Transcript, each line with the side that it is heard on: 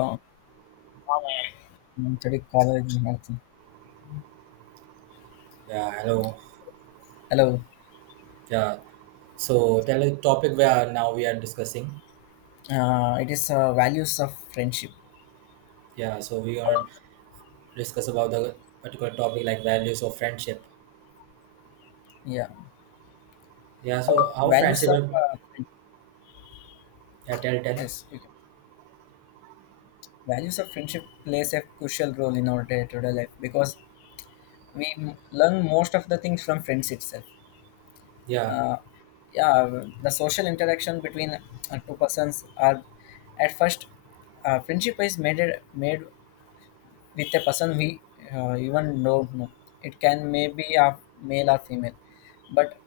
left: I College and health.
right: Yeah, hello.
left: Hello.
right: Yeah, so tell that is topic where now we are discussing.
left: It is values of friendship.
right: Yeah, so we're gonna discuss about the particular topic like values of friendship.
left: Yeah,
right: Yeah, so how
left: values
right: friendship,
left: of
right: yeah, tell, tell.
left: yes, values of friendship plays a crucial role in our day-to-day life because we learn most of the things from friends itself.
right: Yeah,
left: Uh, yeah, the social interaction between two persons are at first friendship is made with a person we even don't know. It can maybe a male or female, but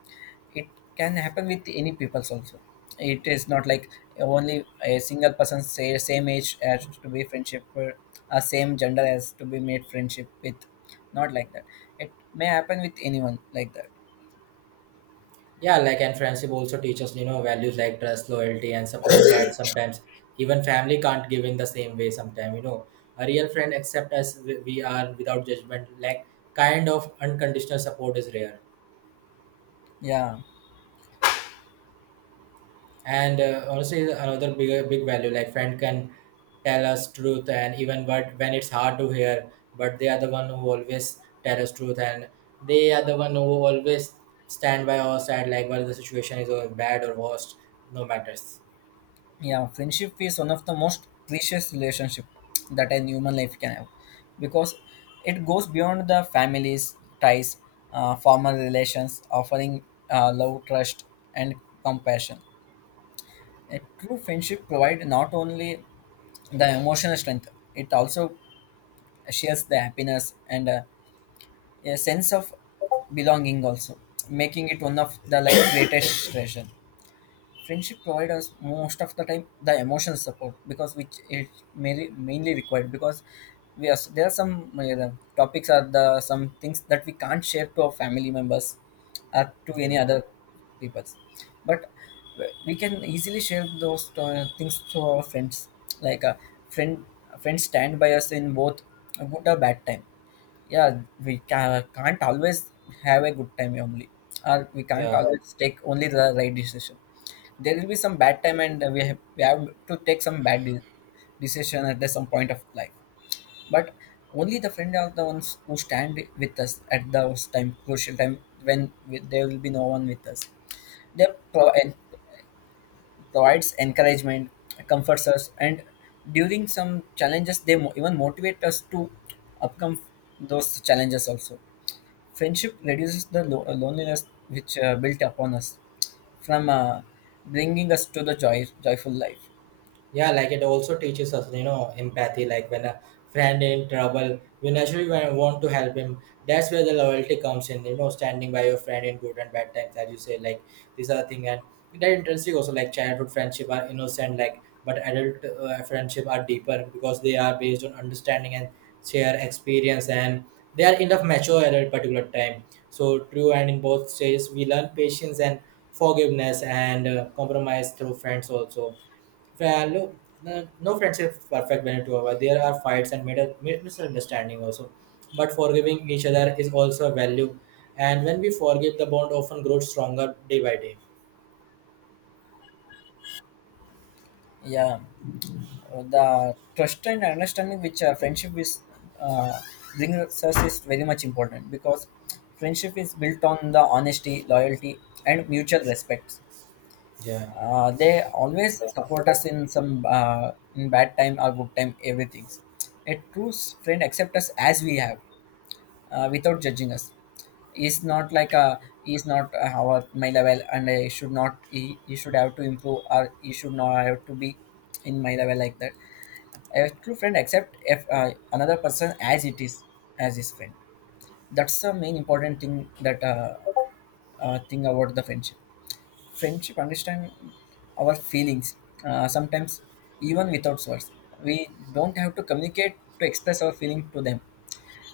left: it can happen with any peoples also. It is not like only a single person say same age as to be friendship, or a same gender as to be made friendship with. Not like that. It may happen with anyone like that.
right: yeah, like and friendship also teaches, you know, values like trust, loyalty, and support that sometimes even family can't give in the same way sometimes, you know. A real friend accepts us we are without judgment, like kind of unconditional support is rare.
left: Yeah.
right: And honestly is another big value like friend can tell us truth and even but when it's hard to hear, but they are the one who always tell us truth, and they are the one who always stand by our side, like whether the situation is bad or worst, no matters.
left: Yeah, friendship is one of the most precious relationship that a human life can have because it goes beyond the families ties, formal relations, offering love, trust, and compassion. A true friendship provides not only the emotional strength, it also shares the happiness and a sense of belonging also, making it one of the like greatest treasure. Friendship provide us most of the time the emotional support because which it mainly required because we are there are some uh, topics are the some things that we can't share to our family members or to
right: Yeah,
left: any other people, but we can easily share those things to our friends like a friend friends stand by us in both a good or bad time, yeah. We can't always have a good time only, or we can't
right: yeah.
left: always take only the right decision. There will be some bad time and we have to take some decision at the some point of life, but only the friend are the ones who stand with us at those time crucial time when there will be no one with us. They pro- and provides encouragement, comforts us, and during some challenges they even motivate us to overcome those challenges also. Friendship reduces the loneliness which built upon us from bringing us to the joyful life.
right: Yeah, like it also teaches us, you know, empathy. Like when a friend in trouble, you naturally want to help him. That's where the loyalty comes in, you know, standing by your friend in good and bad times, as you say. Like these are the thing, and that interesting also. Like childhood friendship are innocent, like but adult friendship are deeper because they are based on understanding and share experience, and they are enough mature at a particular time. So true, and in both stages, we learn patience and forgiveness and compromise through friends also. Value. No, no, no friendship is perfect when it over. There are fights and misunderstanding also. But forgiving each other is also a value. And when we forgive, the bond often grows stronger day by day.
left: Yeah, the trust and understanding which friendship is uh, brings us is very much important because friendship is built on the honesty, loyalty, and mutual respect.
right: Yeah.
left: They always support us in some in bad time or good time, everything. A friend accepts us as we have, without judging us. Is not like a, is not our my level and I should not, he should have to improve or he should not have to be in my level, like that. A true friend accept if another person as it is, as his friend. That's the main important thing that thing about the friendship. Friendship understand our feelings sometimes even without words. We don't have to communicate to express our feeling to them.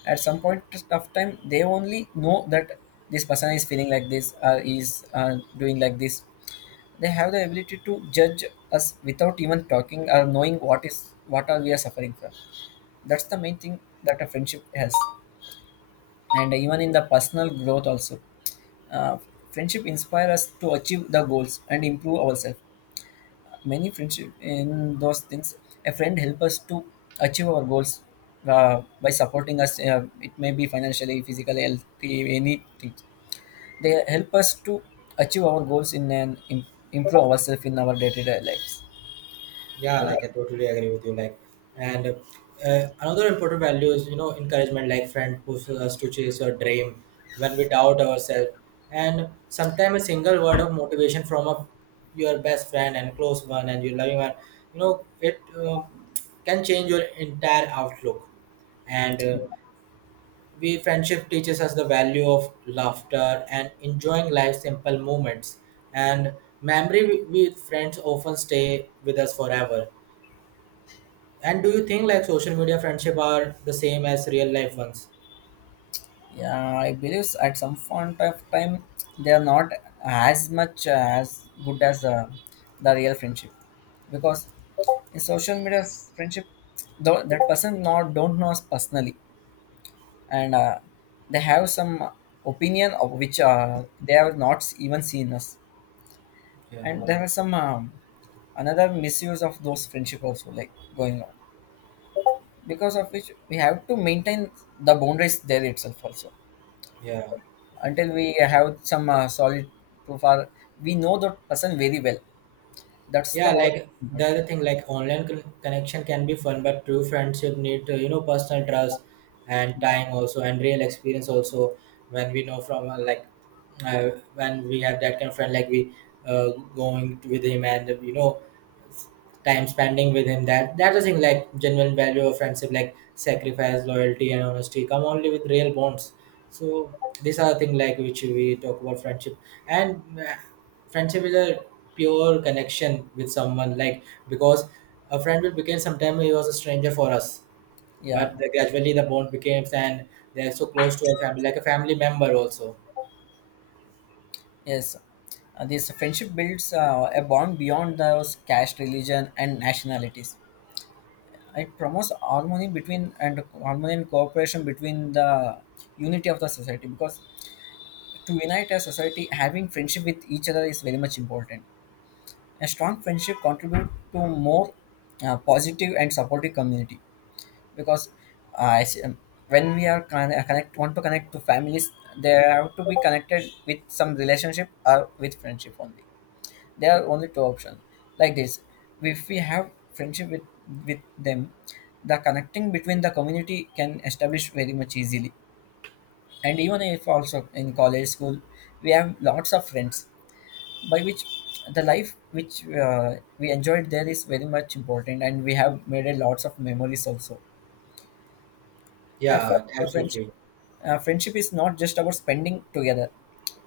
left: At some point of time, they only know that this person is feeling like this or is doing like this. They have the ability to judge us without even talking or knowing what is what are we are suffering from. That's the main thing that a friendship has, and even in the personal growth also, uh, friendship inspire us to achieve the goals and improve ourselves. Many friendship in those things, a friend help us to achieve our goals by supporting us, it may be financially, physically, healthy, anything. They help us to achieve our goals in an improve ourselves in our day-to-day lives.
right: Yeah, like I totally agree with you. Like, and another important value is, you know, encouragement. Like, friend pushes us to chase your dream when we doubt ourselves, and sometimes a single word of motivation from a your best friend and close one and your loving one, you know, it can change your entire outlook. And we friendship teaches us the value of laughter and enjoying life's simple moments. And memory with friends often stay with us forever. And do you think like social media friendship are the same as real life ones?
left: Yeah, I believe at some point of time they are not as much as good as the real friendship, because in social media friendship, though that person not don't know us personally, and they have some opinion of which they have not even seen us,
right: Yeah,
left: and there are some another misuse of those friendship also like going on, because of which we have to maintain the boundaries there itself also,
right: yeah,
left: until we have some solid proof or we know the person very well. That's the
right: yeah.
left: moral
right: Like the
left: comfort.
right: other thing, like online connection can be fun, but true friendship need you know, personal trust and time also, and real experience also. When we know from like when we have that kind of friend, like we uh, going to with him, and you know, time spending with him, that that's the thing, like genuine value of friendship like sacrifice, loyalty, and honesty come only with real bonds. So these are the thing like which we talk about friendship. And friendship is a pure connection with someone, like because a friend will become sometime he was a stranger for us,
left: Yeah.
right: but the, gradually the bond becomes, and they're so close to our family like a family member also.
left: Yes. This friendship builds a bond beyond those caste, religion, and nationalities. It promotes harmony and cooperation between the unity of the society, because to unite a society having friendship with each other is very much important. A strong friendship contributes to more positive and supportive community, because I s- um, when we are con- connect want to connect to families, they have to be connected with some relationship or with friendship only. There are only two options. Like this, if we have friendship with them, the connecting between the community can establish very much easily. And even if also in college school, we have lots of friends, by which the life which we enjoyed there is very much important, and we have made a lots of memories also. At
right: Yeah,
left: first the friendship,
right: absolutely.
left: friendship is not just about spending together,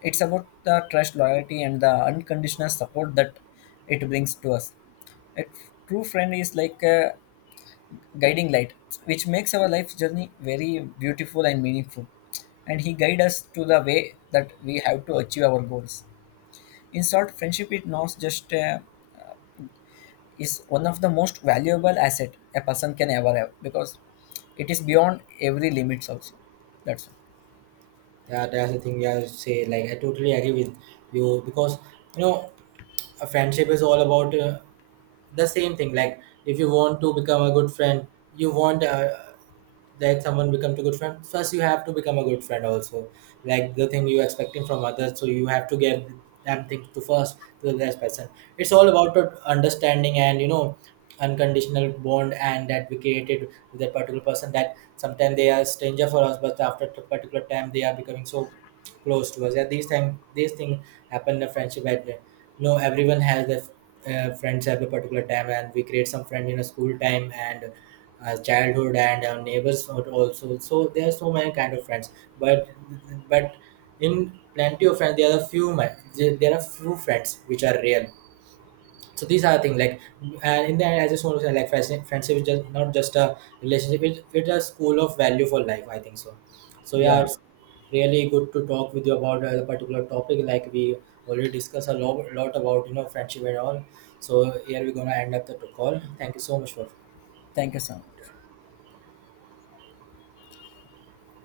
left: it's about the trust, loyalty, and the unconditional support that it brings to us. A true friend is like a guiding light which makes our life journey very beautiful and meaningful, and he guides us to the way that we have to achieve our goals. In short, friendship is not just is one of the most valuable asset a person can ever have, because it is beyond every limits also. That's all.
right: Yeah, that's the thing I say. Like, I totally agree with you because, you know, a friendship is all about the same thing, like if you want to become a good friend, you want that someone become a good friend, first you have to become a good friend also. Like the thing you expecting from others, so you have to give them things to first to the next person. It's all about the understanding and, you know, unconditional bond and that we created with that particular person, that sometimes they are stranger for us but after a particular time they are becoming so close to us. Yeah, these time these thing happen in a friendship at no, everyone has their friends at a particular time, and we create some friend in a school time and childhood and neighbors also. So there are so many kind of friends, but but in plenty of friends there are few friends which are real. So these are the things like, and in the end I just want to say like friendship is just not just a relationship, it's a school of value for life, I think so. So yeah,
left: Yeah,
right: it's really good to talk with you about a particular topic. Like, we already discussed a lot about, you know, friendship and all. So here we're gonna end up the call. Thank you so much for
left: thank you, Sam.